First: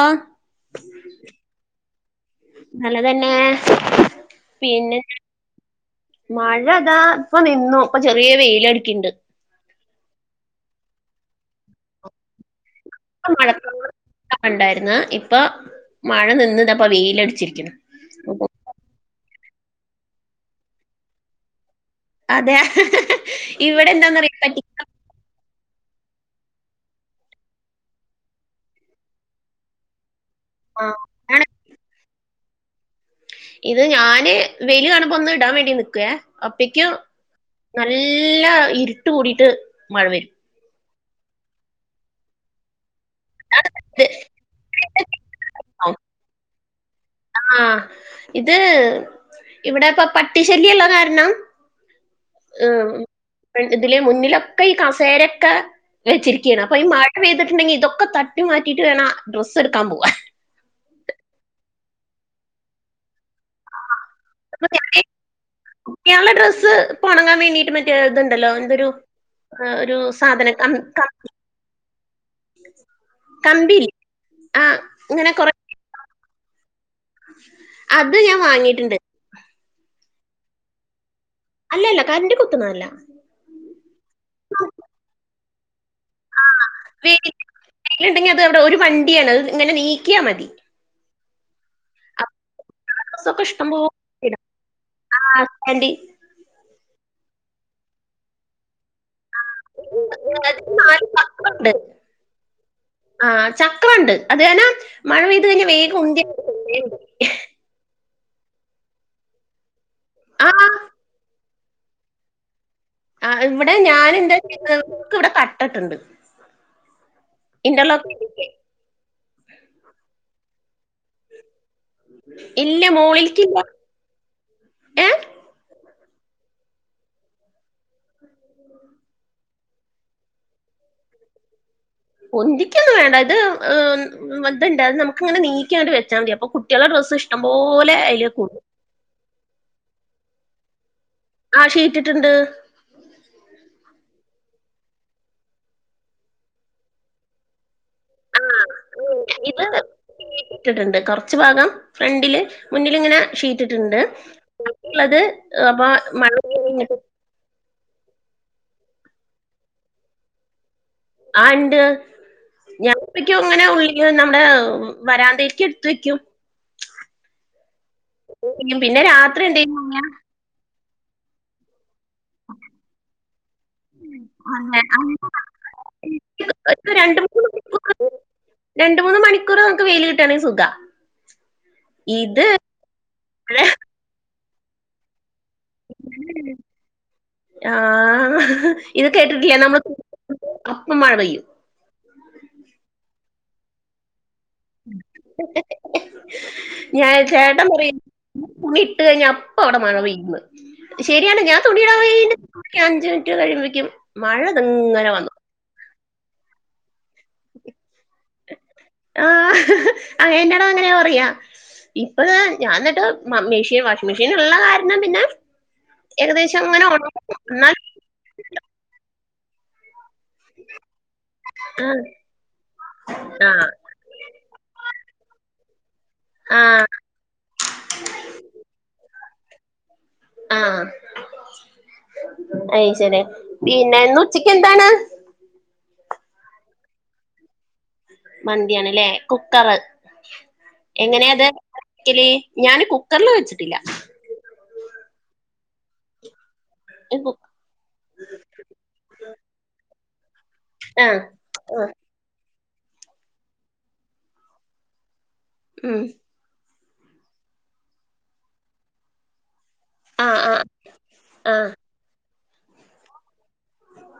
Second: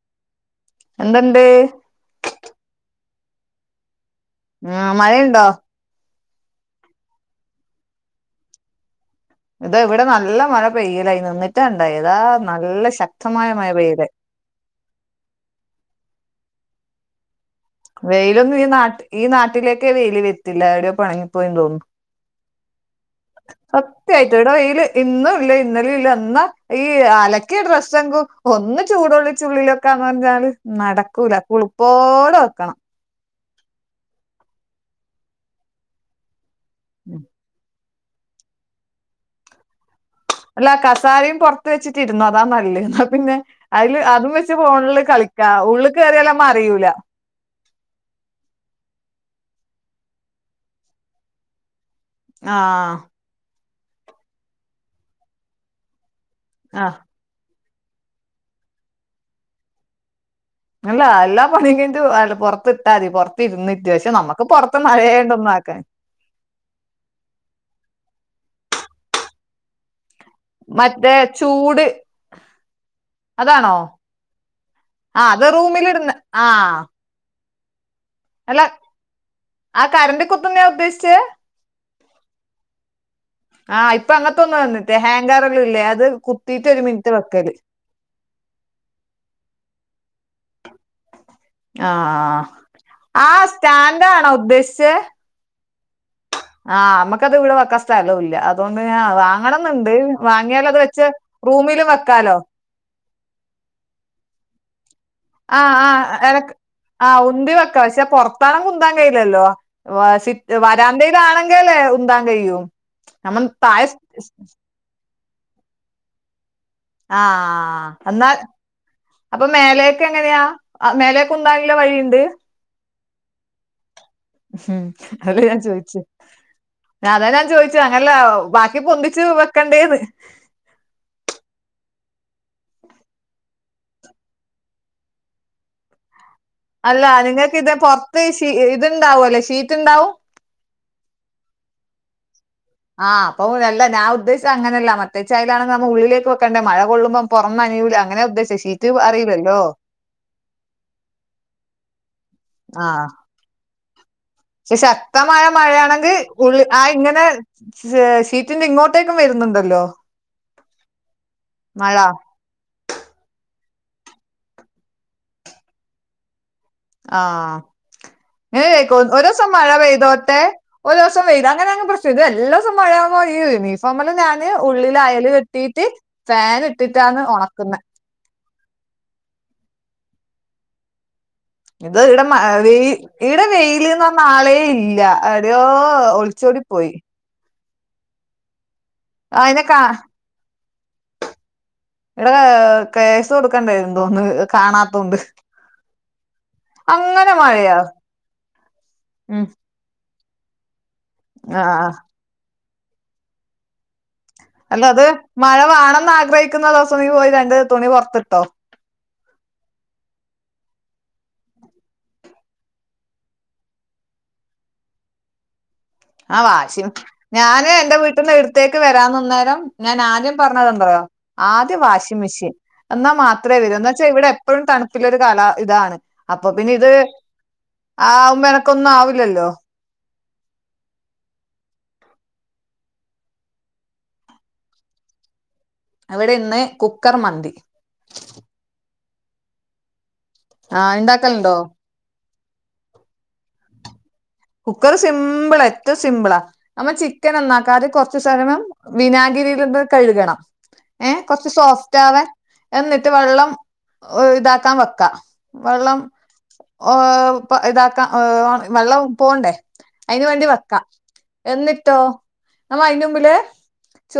ആ എന്തണ്ട് നല്ലതന്നെ ആ പിന്നെ മഴയുണ്ടോ മഴ അതാ ഇപ്പ നിന്നു ഇപ്പൊ ചെറിയ വെയിലടുക്കിണ്ട് ഇത ഇവിടെ നല്ല മഴ പെയ്യലായി നിന്നിട്ട ഇണ്ട താ നല്ല ശക്തമായ മഴ പെയ്ദേ ണ്ടായിരുന്നു ഇപ്പൊ മഴ നിന്ന് ദാപ്പൊ വെയിലടിച്ചിരിക്കണ് വെയിലൊന്നും ഈ നാട്ട് ഈ നാട്ടിലേക്കെ വെയിൽ വെത്തില്ല എടെയോ പണങ്ങിപ്പോയന്ന് തോന്നുന്നു അതെയ സത്യായിട്ടും ഇടെ വെയില് ഇന്നും ഇല്ല ഇന്നലും ഇല്ല എന്നാ ഈ അലക്കിയ ഡ്രസ്സ് എങ്കും ഒന്ന് ചൂടുള്ളിച്ചുള്ളില് ക്കന്ന് പറഞ്ഞാല് ആ നടക്കൂല ആണ്. കുളിപ്പോട് വെക്കണം ഇത് ഞാന് വെയില് കാണുമ്പോ ഒന്ന് ഇടാൻ വേണ്ടി നിക്കുവേ അപ്പയ്ക്കും ഉം നല്ല ഇരുട്ട് കൂടിട്ട് മഴ വരും അല്ല കസാരയും പുറത്ത് വെച്ചിട്ടിരുന്നു അതാ നല്ലെ എന്നാ പിന്നെ അതില് ഇത് അതും വെച്ച് പോണില് കളി ക്ക ഉള്ള് കയറിയാൽ നമ്മ അറിയൂല ആഹ് ഇത് ഇവിടെ ഇപ്പ പട്ടിശല്യള്ള കാരണം ആഹ് ഇതിലെ മുന്നിലൊക്കെ ഈ കസേരൊക്കെ വെച്ചിരിക്കുകയാണ് അപ്പൊ ആ ഈ മ യ്തിട്ടുണ്ടെങ്കി ഇതൊക്കെ തട്ടി മാറ്റിട്ട് വേണം ഡ്രസ്സ്ടുക്കാൻ പോവാൻ അല്ല എല്ലാ പണിയും കഴിഞ്ഞിട്ട് പുറത്തി ഇട്ടാ മതി പുറത്തി ഇരന്നൻ്റെ ശേഷം നമ്മക്ക് ക്ക് പൊറത്ത് മഴയണ്ട ഒന്ന ആക്കാൻ കൾടെ ഡ്രസ്സ് ഇപ്പൊ ഉണങ്ങാൻ വേണ്ടിട്ട് മറ്റേ ഇതുണ്ടല്ലോ എന്തൊരു ഒരു എ ഒരു സാധനം കം- മറ്റേ കം- ചൂട് അതാണോ കമ്പിയില്ലേ ആ ഇങ്ങനെ ആഹ് അത് കുറെ റൂമിലിടുന്നെ ആഹ് അത് ഞാൻ വാങ്ങിയിട്ടുണ്ട് ആഹ് കറണ്ടി കുത്തുന്നയ ഉദ്ദേശിച്ചെ അല്ലല്ല കറണ്ടി കുത്തുന്നതല്ല ആഹ് ഇപ്പൊ അങ്ങനത്തെ ഒന്ന് വന്നിട്ടേ ഹാങ്കറള്ള ഇല്ലേ അത് കുത്തിട്ട ഒരു മിനിറ്റ് വെക്കല് കണ്ടെങ്കിൽ അത് അവിടെ ഒരു വണ്ടിയാണ് അത് ഇങ്ങെ നീക്കിയാ മതി ആഹ് ഡ്രസ്സൊക്കെ ആഹ് ഇഷ്ടംപോലെ സ്റ്റാൻഡ് ആണോ ഇടാം. ഉദ്ദേശിച്ചെ ആൻറ്റി, ആഹ് നമുക്കത് ഇവിടെ വക്ക സ്ഥലവും ഇല്ല അതുകൊണ്ട് ഞാൻ വാ വാങ്ങണന്നുണ്ട് വാങ്ങിയാൽ അത് വെച്ച് റൂമിലും വെക്കാലോ ആഹ് ചക്രുണ്ട് അതുകാണം ആഹ് ആഹ് എനക്ക് ആഹ് ഉന്തി വെക്ക പക്ഷേ പോറത്ത് ണെങ്ക ഉന്താൻ കഴിയില്ലല്ലോ വാ സി ആ വരാന്തയിലാണെങ്കല്ലേ ഉന്താൻ കഴിയു ആഹ് ഇവിടെ ഞൻ എന്താക്ക് [inaudible] ഇവിടെ തട്ടിട്ടുണ്ട് ആഹ് ആഹ് എന്നാൽ അപ്പൊ മേലെക്ക് എങ്ങനെയാ മേലൊക്ക് ഉന്താൻ ഉള്ള വഴിയുണ്ട് ഇല്ല മോളിൽക്കില്ല. മം അതെ ഞാൻ ചോയിചെ. അതാ ഞാൻ ചോയ്ച്ചു അങ്ങനല്ല ബാക്കി പൊന്തിച്ചു വെക്കണ്ടേന്ന്. പൊന്തിക്കൊന്നും വേണ്ട. ഇത് [unintelligible] നമുക്ക്ങ്ങനെ നീകിയണ്ട് വെച്ചാൽ മതി. അപ്പൊ കുട്ടികളുടെ അല്ല ഡ്രസ്സ് നിങ്ങൾക്ക് ഇത് ഇഷ്ടംപോലെ പോറത്ത് അതിൽ ഷീ കൂടും ഇത്ണ്ടാവുല്ലോ ഷീറ്റ് ഉണ്ടാവും. ആഹ് ഷീറ്റ്ട്ട്ണ്ട്. ആഹ് അപ്പം അല്ല ഞാ ഉദ്ദേശിചെ അങ്ങനല്ല മറ്റെച്ചായാലാണ് നമ്മ ഉള്ളിലേക്ക് വെക്കേണ്ടേ മഴ കൊള്ളുമ്പോ പൊറം നനയുലാ. [unintelligible] ശശീട്ടും അറിയുലല്ലോ ട്ടിട്ടുണ്ട്. കൊറച്ചു ഭാഗം ഫ്രണ്ടില് ആഹ് മുന്നിലിങ്ങനെ ഷീറ്റിട്ട്ണ്ട്. ശക്തമായ മഴയാണെങ്കിൽ ഉള് ആ പെയ്യുന്നിട്ട് ഇങ്ങനെ ദേ ഷീറ്റ്ന്റെ ഇങ്ങോട്ടേക്കും വരുന്നുണ്ടല്ലോ? ആണ്ട്. മഴ ഞങ്ങപ്പക്കും ഇങ്ങനെ ഉള്ള നമ്മടെ വരാന്തേക്ക് എടുത്ത് വെക്കും. ആഹ് പിന്നെ [unintelligible] രാത്രി ഒരുസം മഴ എന്തെങ്കിലും പെയ്തോട്ടെ. ഒരുസം വെയിൽ അങ്ങനെആണേ ഇത് എല്ലാ ദിവസം മഴയാവുമ്പോ ഈ യൂണീഫോമല്ലെ ഞാന് ഉള്ളിൽ അയല് കെട്ടിട്ട് ഫാന് ഒരു രണ്ട് ഇട്ടിട്ടാണ് മൂന്ന് മണിക്കൂർ ഒണക്ന്നെ. രണ്ട് മൂന്ന് മണിക്കൂർ നമക്ക് വെയില് കിട്ടയാണെങ്കിൽ സുഖാ. ഇത് ഈടെ മ ഈടെ വെയിൽന്ന് പറഞ്ഞ ആളെ ഇല്ല. അരോ ഒളിച്ചോടി പോയി. ആഹ്. ഇത് കേട്ടിട്ടില്ല അയിനെ നമ്മ കാ [unintelligible] അപ്പ മഴ പെയ്യും. [unintelligible] കേസ് കൊടുക്കണ്ടെരും തോന്ന് കാണാത്തോമ്പ് അങ്ങനെ മഴയാ. തുള്ളിട്ട് കഴിഞ്ഞ ഉം അപ്പവടെ മഴപെയ്യ്ന്ന്. ശരിയാണ് ഞാൻ ആഹ് തുണിയിടാ [unintelligible] അഞ്ച് മിനിറ്റ് കഴിയ്മ്പേക്കും അല്ല അത് മഴ വാണംന്ന് ആഗ്രഹിക്കുന്ന ദിവസം ഇയ്യ് പോയി രണ്ട് തുണി പോറത്തിട്ടോ. ആഹ് എന്റാടെ അങ്ങനെയ പറയാ. ഇപ്പ താ ഞാൻ എന്നിട്ട് മെഷീൻ വാഷിംങ്‌ മെഷീൻ ഉള്ള കാരണം പിന്നെ ആ ഏകദേശം അങ്ങനെ വാഷിങ് ഉണങ്ങും ഞാന് എന്നാൽ എന്റെ വീട്ടിന്ന് ഇട്ത്തേക്ക് വരാന്ന്ന്നേരം ഞാൻ ആ പറഞ്ഞത് ന്താറിയോ ആദ്യം വാഷിംഗ് മെഷീൻ എന്നാൽ ആ മാത്രെ വേരൂ. ചാ ഇവടെ എപ്പോഴും തണുപ്പുള്ള ഒരു കാല ഇതാണ്. അപ്പൊ ആ പിന്നെ ഇത് ആ ആവുമ്പോ എനക്കൊന്നും ആവില്ലല്ലോ. ആഹ് അയ് ശരി. പിന്നെ ന്ന് ഉച്ചക്ക് എന്താണ്? അവിടെ ഇന്ന് കുക്കർ മന്തി. മന്തിയണല്ലേ. കുക്കർ ആ എങ്ങനെയാ അത് ഇണ്ടാക്കലുണ്ടോ ക്കല് ഞാന് കുക്കറില് വെച്ചിട്ടില്ല. കുക്കർ സിമ്പിള് ഏറ്റവും സിമ്പിളാ. നമ്മ ചിക്കൻ ന്നാക്കാത കൊറച്ചു സ വിനാഗിരിലിത് കഴുകണം. ആഹ് ഏഹ് കൊറച്ച് ആഹ് സോഫ്റ്റ് ആവാൻ. എന്നിട്ട് വെള്ളം ഇതാക്കാൻ വെക്ക വെള്ളം. ഉം ഓഹ് ഇതാക്കാം ഓഹ് വെള്ളം പോണ്ടേ അയിന് ആഹ് വേണ്ടി ആഹ് വെക്കാം. ആഹ് എന്നിട്ടോ നമ്മ അയിന് മുമ്പില് ചോ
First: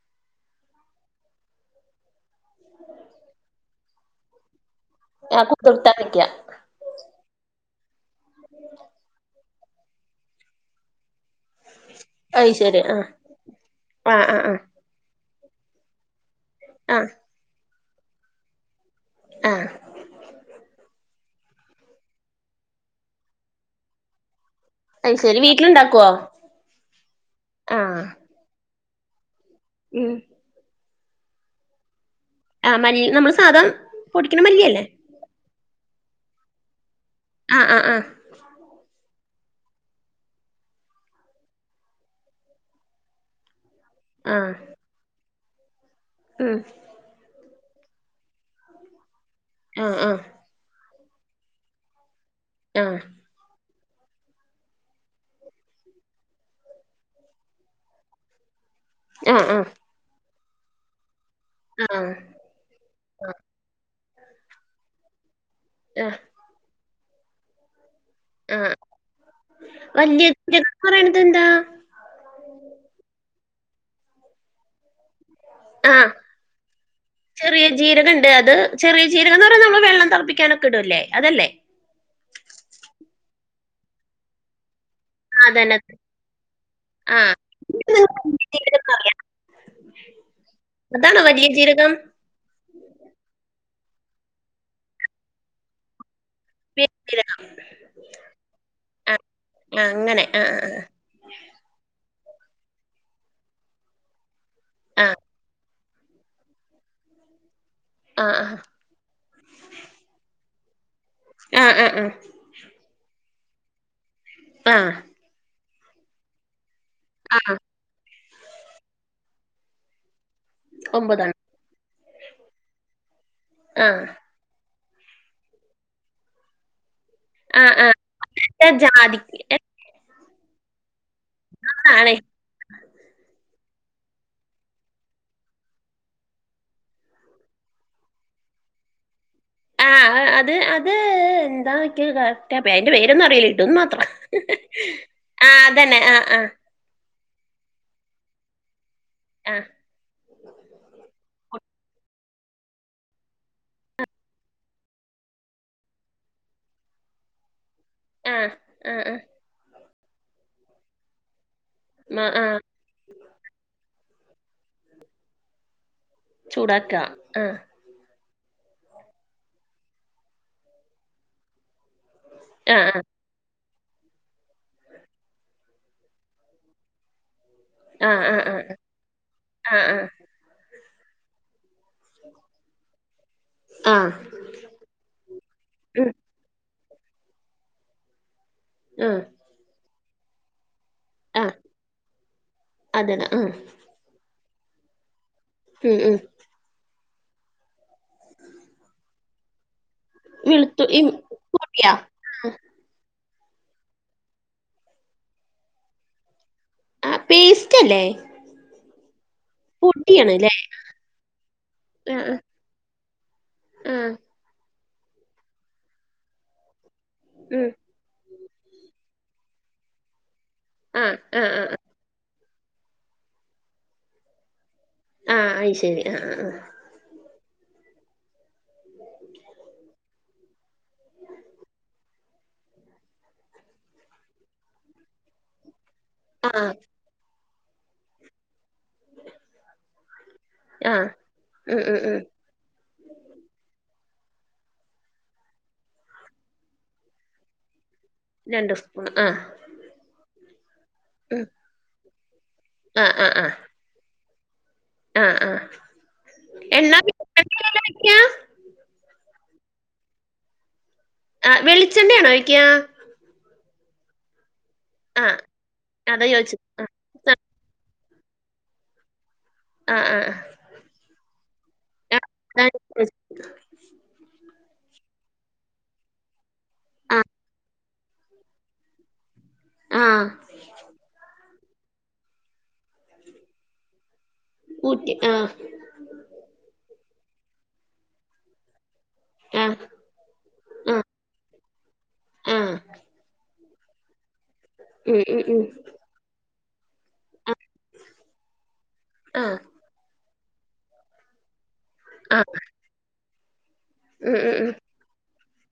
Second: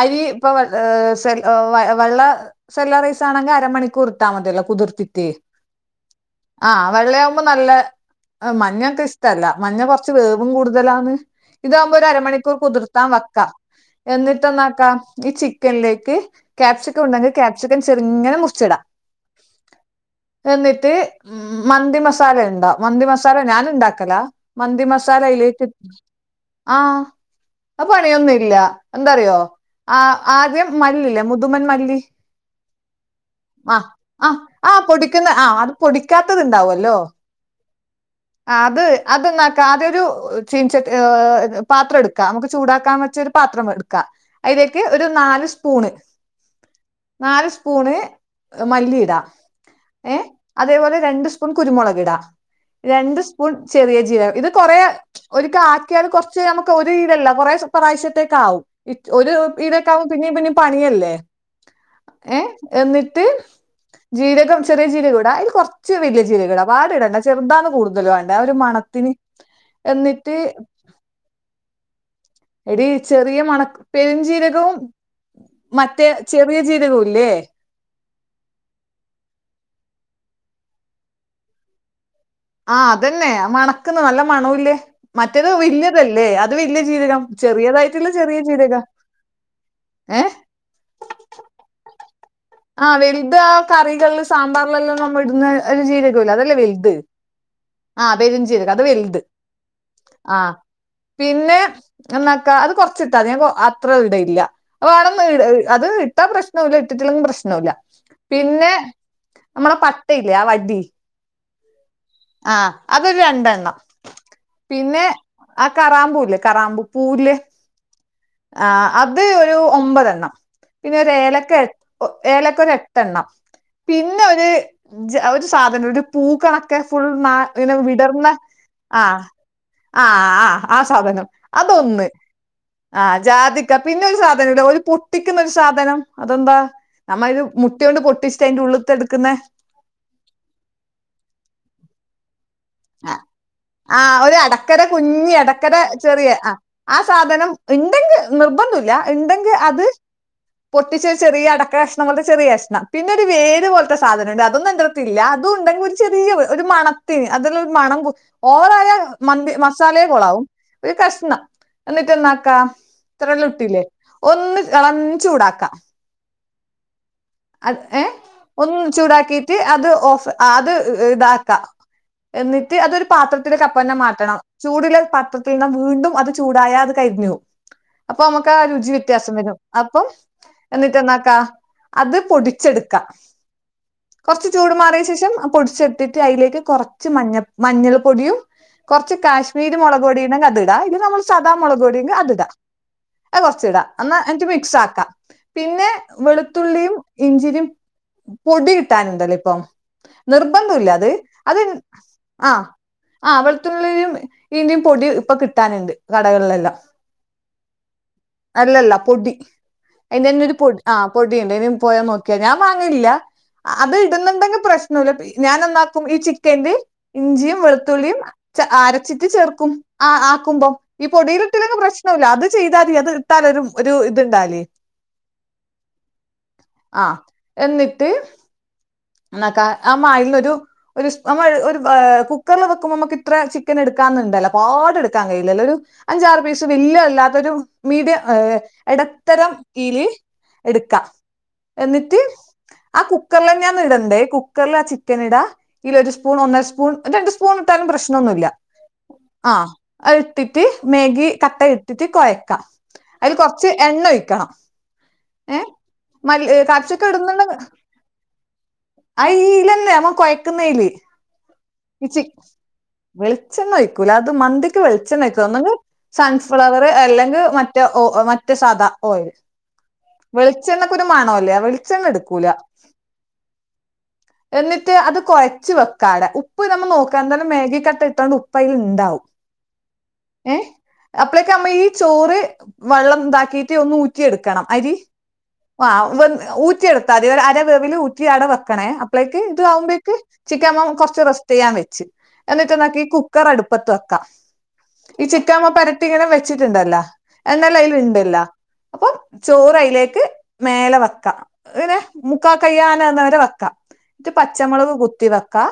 അരി ഇപ്പൊ വെ വെള്ള സല്ല റൈസാണെങ്ക അരമണിക്കൂർ ഇട്ടാ മതിയല്ലോ കുതിർത്തി ഞാൻ കുതിർത്താ വെയ്ക്യ. ആഹ് വെള്ളയാവുമ്പോൾ നല്ല മഞ്ഞക്ക് ഇഷ്ട്ടല്ല മഞ്ഞ കുറച്ച് വേവും കൂടുതലന്ന് ഇതാവുംമ്പോ ഒരു അയ് അരമണിക്കൂർ ശരി ആഹ് കുതിർത്താൻ വെക്കാം. ആഹ് ആഹ് ആഹ് എന്നിട്ടന്നാക്കാം ഈ ചിക്കനിലേക്ക് ക്യാപ്സിക്കം ആഹ് ഉണ്ടെങ്കി ക്യാപ്സിക്കൻ ചെറിങ്ങനെ മുറിച്ടാം ആഹ് എന്നിട്ട് മം മന്തി മസാലണ്ടോ? മന്തി മസാല ഞാന് ഇണ്ടാക്കലാ മന്തി അയ് ശരി മസാലയിലേക്ക്. വീട്ടിലുണ്ടാക്കുവോ? ആഹ് അത് ആഹ് പണിയൊന്നുംല്ല. എന്താറിയോ ആ ഉം ആദ്യം മല്ലില്ലേ മുതുമൻ മല്ലി. ആഹ്, മല്ലി, നമ്മള് സാധാ ആഹ് ആഹ് പൊടിക്കണ മല്ലി അല്ലേ? [unintelligible] ആഹ്, അത് പൊടിക്കാത്തത് ഉണ്ടാവല്ലോ? ആഹ്, ആഹ്, ആഹ്. ആത് അത് എന്നാക്കാ, ആദ്യൊരു ചീൻചട്ടി, പാത്രം എടുക്കാ. നമുക്ക് ചൂടാക്കാൻ പറ്റിയൊരു പാത്രം എടുക്ക ക്ക. ആഹ് അയ്ലേക്ക് ഒരു നാല് സ്പൂണ് ഉം. നാല് സ്പൂണ് മല്ലിയിടാ. ആഹ് ആഹ് ഏഹ്, അതേപോലെ, രണ്ട് സ്പൂൺ കുരുമുളകിടാ, ആഹ് രണ്ട് സ്പൂൺ ചെറിയ ജീരം, ഇത്‌ കൊറെ ഒരിക്കെ ആക്കിയാല് കുറച്ച് നമുക്ക് ഒര് [unintelligible] ഇതല്ല, കുറേ പ്രാവശ്യത്തേക്കാവും. ഒര്, ആഹ് ആഹ് ഇതൊക്കെ ആവുമ്പോ പിന്നേം, പിന്നേം പണിയല്ലേ? ആഹ്. ഏഹ് എന്നിട്ട്, ജീരകം, ചെറിയ ജീരകം ഇടാ. അതിൽ കൊറച്ച് ആഹ് വല്യ ജീരകടാ. വാടിണ്ട, ചെറുതാണ് കൂടുതല് ടാ ഒരു ആഹ് മണത്തിന്. വല്യ എന്നിട്ട് ജീരകം എന്ന് പറയണത് എന്താ? എടീ, ചെറിയ മണ, പെരും ജീരകവും മറ്റേ ആഹ് ചെറിയ ജീരകവുംല്ലേ? ചെറിയ ജീരകണ്ട്, അത് ചെറിയ ജീരകംന്ന് പറേണെ, നമ്മള് വെള്ളം തെളപ്പിക്കാനൊക്കിടൂല്ലേ! അതല്ലേ? ആഹ് അതന്നെ, മണക്ക്ന്ന് നല്ല മണവുല്ലേ! ആ, മറ്റേത് അതന്നെ വല്യതല്ലേ? അത് വല്യ ആ ജീരകം. ചെറിയതായിട്ടുള്ളെ ചെറിയ ജീരകം. ഏഹ്? അതാണോ വല്യ ജീരകം? ആഹ്, വെൽത് ആ.., കറികളില് സാമ്പാറ്ലെല്ലാം നമ്മൾടുന്ന ഒരു ജീര ടൂലെ, അതല്ലേ ചെറിയ വെൽത്. ജീരകം ആഹ്, പെരിഞ്ജീരകം അത് ആ വെൽത്. ആ അങ്ങനെ ആ ആഹ്. പിന്നെ, എന്നാക്കാ അത് കൊർച്ചിട്ടാതി. ഞാൻ അത്ര ഇടയ്ല്ല. അയ് ആ വേണെന്ന്, ഇട അത് ഇട്ടാ പ്രശ്നോല്ല. ഇട്ടിട്ടില്ലെങ്കിലും പ്രശ്നോല്ല. ആ ആ പിന്നെ, നമ്മളെ പട്ടയില്ലേ? ആ വടി, ആഹ്, ആഹ്, ആഹ്. ആഹ്, അതൊരു രണ്ടെണ്ണം. ആ പിന്നെ, ആ കറാമ്പൂല്ലേ? കറാമ്പൂ പൂ ആ ആ ആഹ്, അത് ഒരു ഒമ്പതെണ്ണം. പിന്നെ ഓര് ഒമ്പതാണ് ഏലക്ക, ഏലക്ക ഒരെ ട്ടെണ്ണം. ആ പിന്നെ, ഒരു ഒരു ജാ, ഓര് സാധനം, ഒരു പൂക്കണക്കെ ഫുൾ ന ആ ങ്ങനെ ആ വിടർന്ന, ഇത് ജാതി ആഹ്, ആഹ്, ആഹ്. ആ സാധനം അതൊന്ന് ആണ് ആഹ്, ജാതിക്ക. പിന്നെ, ഒരു സാധനം ല്ലേ? ഒരു പൊട്ടിക്കുന്നൊരു സാധനം, അതെന്താ? നമ്മയൊരു മുട്ടിയോണ്ട് പൊട്ടിചിട്ട് അയ്ന്റെ ഉള്ള്ത്തെടുക്കുന്നെ ആഹ്, അത്, അത് എന്താന്നിക്കൊ രു അയ്ന്റെ പേരൊന്നും അറിയ്‌ല, ഇടുംന്ന് ആ മാത്രം. ഒരു അടക്കര കുഞ്ഞി ആഹ്, അടക്കര അതെന്നെ ആഹ് ചെറിയ ആഹ്. ആ ആ സാധനം ഇണ്ടെങ്കേ നിർബന്തുല്ല. ഇണ്ടെങ്കേ ആ അത് പൊട്ടിച്ച് ഒരു ചെറിയടക്ക കഷണം പോലത്തെ ചെറിയ കഷ്ണം. പിന്നെ, ഒരു വേര് പോലത്തെ സാധനണ്ട്. അതൊന്നും എന്ത ത്തില്ല, അതുണ്ടെങ്കി ഒരു ചെറിയത്, ഒരു മണത്തിന് അതിൽരു മണം, ആ ഓവറായ ആ ആ മന്തി, മസാലയേ കൊളാവും. ഒരു കഷ്ണം എന്നിട്ട് മ- ആ എന്നാക്ക ത്രല്ലോം ഇട്ടിലേ ഒന്ന് ഇളം ചൂടാക്കാ ചൂടാക്ക ആഹ്. ഏഹ്? ഒന്ന് ചൂടാക്കീട്ട്, അത് ഓഫ്, അത് ഇതാക്കാ. എന്നിട്ട്, ആ അതൊരു പാത്ര ത്തില്ക്കപ്പന്നെ മാറ്റണം. ചൂട്ള്ള പത്രത്തീന്ന് വീണ്ടും അത് ചൂടായാ അത് കരിഞ്ഞോവും. ആ ആ അപ്പൊ മ്മക്കാ ആ രുചി വ്യത്യാസം വരും. ആ ആ അപ്പം, എന്നിട്ട് എന്നാക്കാ? അത് പൊടിച്ചെടുക്കാ. ആ കൊർച്ച് ചൂട് മാറിയ ശേഷം ഉം, അപൊടിച്ചെടുത്തിട്ട്, അയ്ലേക്ക് കുറച്ച് മഞ്ഞ, മഞ്ഞൾ പൊടിയും കൊർച്ച് ഉം, കാശ്മീരി മുളക് പൊടിയുണ്ടെങ്കി അത് ഇടാ. ഇല്ലേ നമ്മൾ ആ ആ സാദാമുളക് പൊടിയെങ്കി അത്ടാ. അതന്നെ അത് ഉം, കൊർച്ചിടാ. എന്നാ, എന്നിട്ട് മിക്സ് ആക്കാ. പിന്നെ ഉം, ഉം. വെളുത്തുള്ളിയും ഇഞ്ചിയിം പൊടി കിട്ടാനുണ്ടല്ലോ? ഇപ്പം, വെളുത്തു നിർബന്തൂല്ല ഈ അത്. അത് പൊടിയാ ആഹ്. ആ ഹ്, വെൾത്തുള്ളീയിം ഈന്റിം പൊടി ഇപ്പൊ കിട്ടാനുണ്ട്, കടകളിലെല്ലാം. ആ പേസ്റ്റ് അല്ലേ? അല്ലല്ല പൊടി. പൊടിയാണ്ല്ലേ അയ്‌ന്റെന്നൊരു പൊട് ആ പൊടിയുണ്ട് [unintelligible] പോയാ ആ നോക്കിയാ ആ ഞാൻ മാങ്ങലില്ല. ആ അത് ഇടുന്ന്ണ്ടെങ്കിൽ പ്രശ്നല്ല ഞാനന്താക്കും ഈ ചിക്കന്ല് ഇഞ്ചിയും ഉം വെളു ത്തുള്ളിയും അരച്ചിട്ട് ചേർക്കും ആക്കുമ്പോ ആ ഈ ആ ആ പൊടിയിലിട്ടിലെങ്കി ആ പ്രശ അത് ചെയ്താല് അത് ഇട്ടാലൊരു ഒരു ഇത് ഇണ്ടാവില്ലേ ആഹ് അയി ശരി ആ ആ ആഹ് എന്നിട്ട് എന്നാക്ക ആ മായിന്നൊരു. ഒരു നമ്മൾ ഒരു ഏ കുക്കറില് വെക്കുമ്പോ മ്മക്കിത്ര ചിക്കന് എടുക്കാന്നുണ്ടല്ലോ പാട് എടുക്കാൻ കഴിയില്ലല്ലൊരു അഞ്ചാറ് ആ പീസ് ആ വല്യ അല്ലാത്തൊരു മീഡിയം എടത്തരം ഈല് ആ എട്ക്കാം ഉം ഉം ഉം എന്നിട്ട് ആ കുക്കറിലെന്നാന്നിടണ്ടേ കുക്കർലാ ചിക്കനിടാ ഇലൊരു സ്പൂൺ ഒന്നര സ്പൂൺ രണ്ട് സ് ഫൂണിട്ടാലും പ്രശ്നൊന്നുല്ല രണ്ട് സ്പൂൺ ആ ആഹ്. അത് ഇട്ടിട്ട് മേഗി ഉം കട്ട ഇട്ടിട്ട് കൊയക്കാം ആ ആ അതില് ആ കൊറച്ച് എണ്ണ ഒയിക്കണം ആ ആ ഏഹ് മല്ല് കടച്ചക്ക ഇടുന്ന്ണ്ടെന്ന് വെക്കാ അയ്ലന്നെ നമ്മ കൊയ്ക്കുന്നേല് ആഹ് വെളിച്ചെണ്ണ ആണോ ഒഴിക്കുക്കാ വെളിച്ചെണ്ണ ഒഴിക്കൂല്ല അത് മന്തിക്ക് ആ വെളിച്ചെണ്ണയ്ക്കും ഒന്നെങ്കി അതാ ചോദിച്ചത് ആ സൺഫ്ലവറ് ആ അല്ലെങ്കി മ റ്റ ഓഹ് മറ്റേ സാധാ ഓയിൽ ആ ആ ആ, വെളിച്ചെണ്ണക്കൊരു മണയില്ലേ വെളിച്ചെണ്ണ എടുക്കൂലേ അതാ ഞാൻ ചോദിച്ചത് എന്നിട്ട് അത് കൊഴച്ച് വെക്കാട ഉപ്പ് നമ്മൾ ആ നോക്കാന്താലും മേഗി കട്ട ഇട്ടോണ്ട് ഉ പ്പയില്ണ്ടാവും. ആഹ് ഏഹ് അപ്പളേക്കും അമ്മ ഈ ചോറ് വെള്ളം ഇതാക്കീട്ട് ഒന്ന് ഊറ്റിയെട് ക്കണം അരി ഊറ്റി ആ ആഹ് വെ ഊറ്റിയെടുത്താല് ഒരു അര വേവില് ഊറ്റി അട വെക്കണേ അ പ്ലേക്ക് ഇത് ആ ആവുമ്പഴെക്ക് ചിക്കൻമ്മ ആ കെറച്ച് റെസ്റ്റ് ചെയ്യാൻ വെച്ച് ആ എന്നിട്ട് നക്കി കുക്കറ് അടുപ്പത്ത് വെക്കാം ഉം ഈ ഉം ഉം ചിക്കാമ്മ പെരട്ടി ഇങ്ങനെ വെച്ചിയിട്ടുണ്ടല്ലോ ആ എന്നാല് അയിലിണ്ടില്ല അപ്പൊ ആ ചോറ് അയിലേക്ക് മേലെ വെക്കാം ഇങ്ങനെ ആ മുക്കാകയ്യാനന്നവരെ വെക്കാം എന്നിട്ട് ഉം ഉം ഉം പച്ചമുളക് കുത്തി വെക്കാ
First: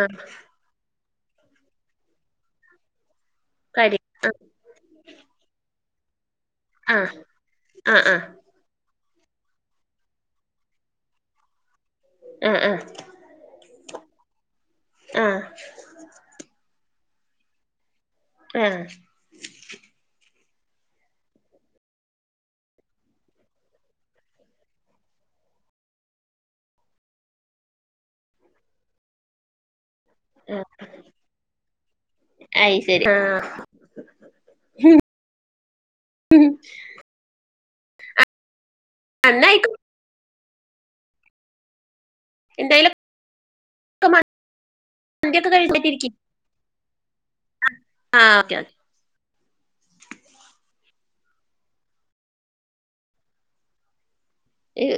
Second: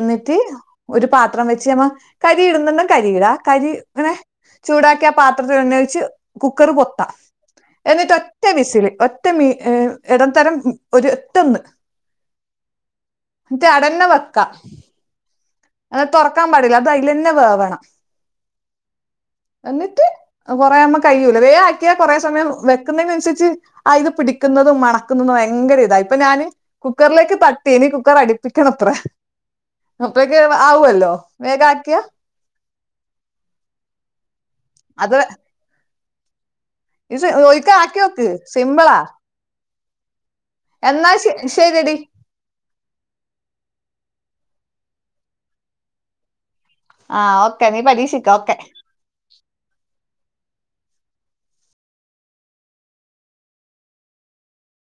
ആ ഒരു പാത്രം വെച്ച് നമ്മ കരി ഇടുന്ന്ണ്ടേ കരി ഇടാ കരി ഇങ്ങനെ ചൂടാക്കിയ ആ പാത്രത്തിൽ എണ്ണ ഒഴിച്ച് കുക്കറ് ആ പൊത്താം ആ എന്നിട്ട് ആ ഒറ്റ വിസില് ഒറ്റ മീ ഇടത്തരം ഒര് ഒറ്റൊന്ന് ആഹ് ആഹ് റ്റ് അടന്ന വെക്കാ ആഹ് അത് തുറക്കാൻ പാടില്ല അത് അയിലന്നെ വേവണം. ആഹ് എന്നിട്ട് കൊറെ ആമ്പ കഴിയുലെ വേ ആക്കിയാ കൊറെ സമയം വെക്കുന്നേനനുസരിച്ച് ആഹ് ഇത് പിടിക്കുന്നതും മണക്കുന്നതും ഭയങ്കര ഇതാ ഇപ്പൊ ഞാന് കുക്കറിലേക്ക് തട്ടി ഇനി കുക്കർ അടിപ്പിക്കണത്രേ അപ്പഴേ ആഹ് ആവുവല്ലോ വേഗാക്കിയ അയ് ശരി ആഹ് അത് ഉം ഇത് ഒയിക്ക് ആക്കിവെക്ക് സിമ്പിളാ നന്നായിട്ടും എന്നാ ശ ശരിയെടി [unintelligible] ആഹ് ഓക്കെ നീ പരീക്ഷിക്ക് ഓക്കെ ഈട്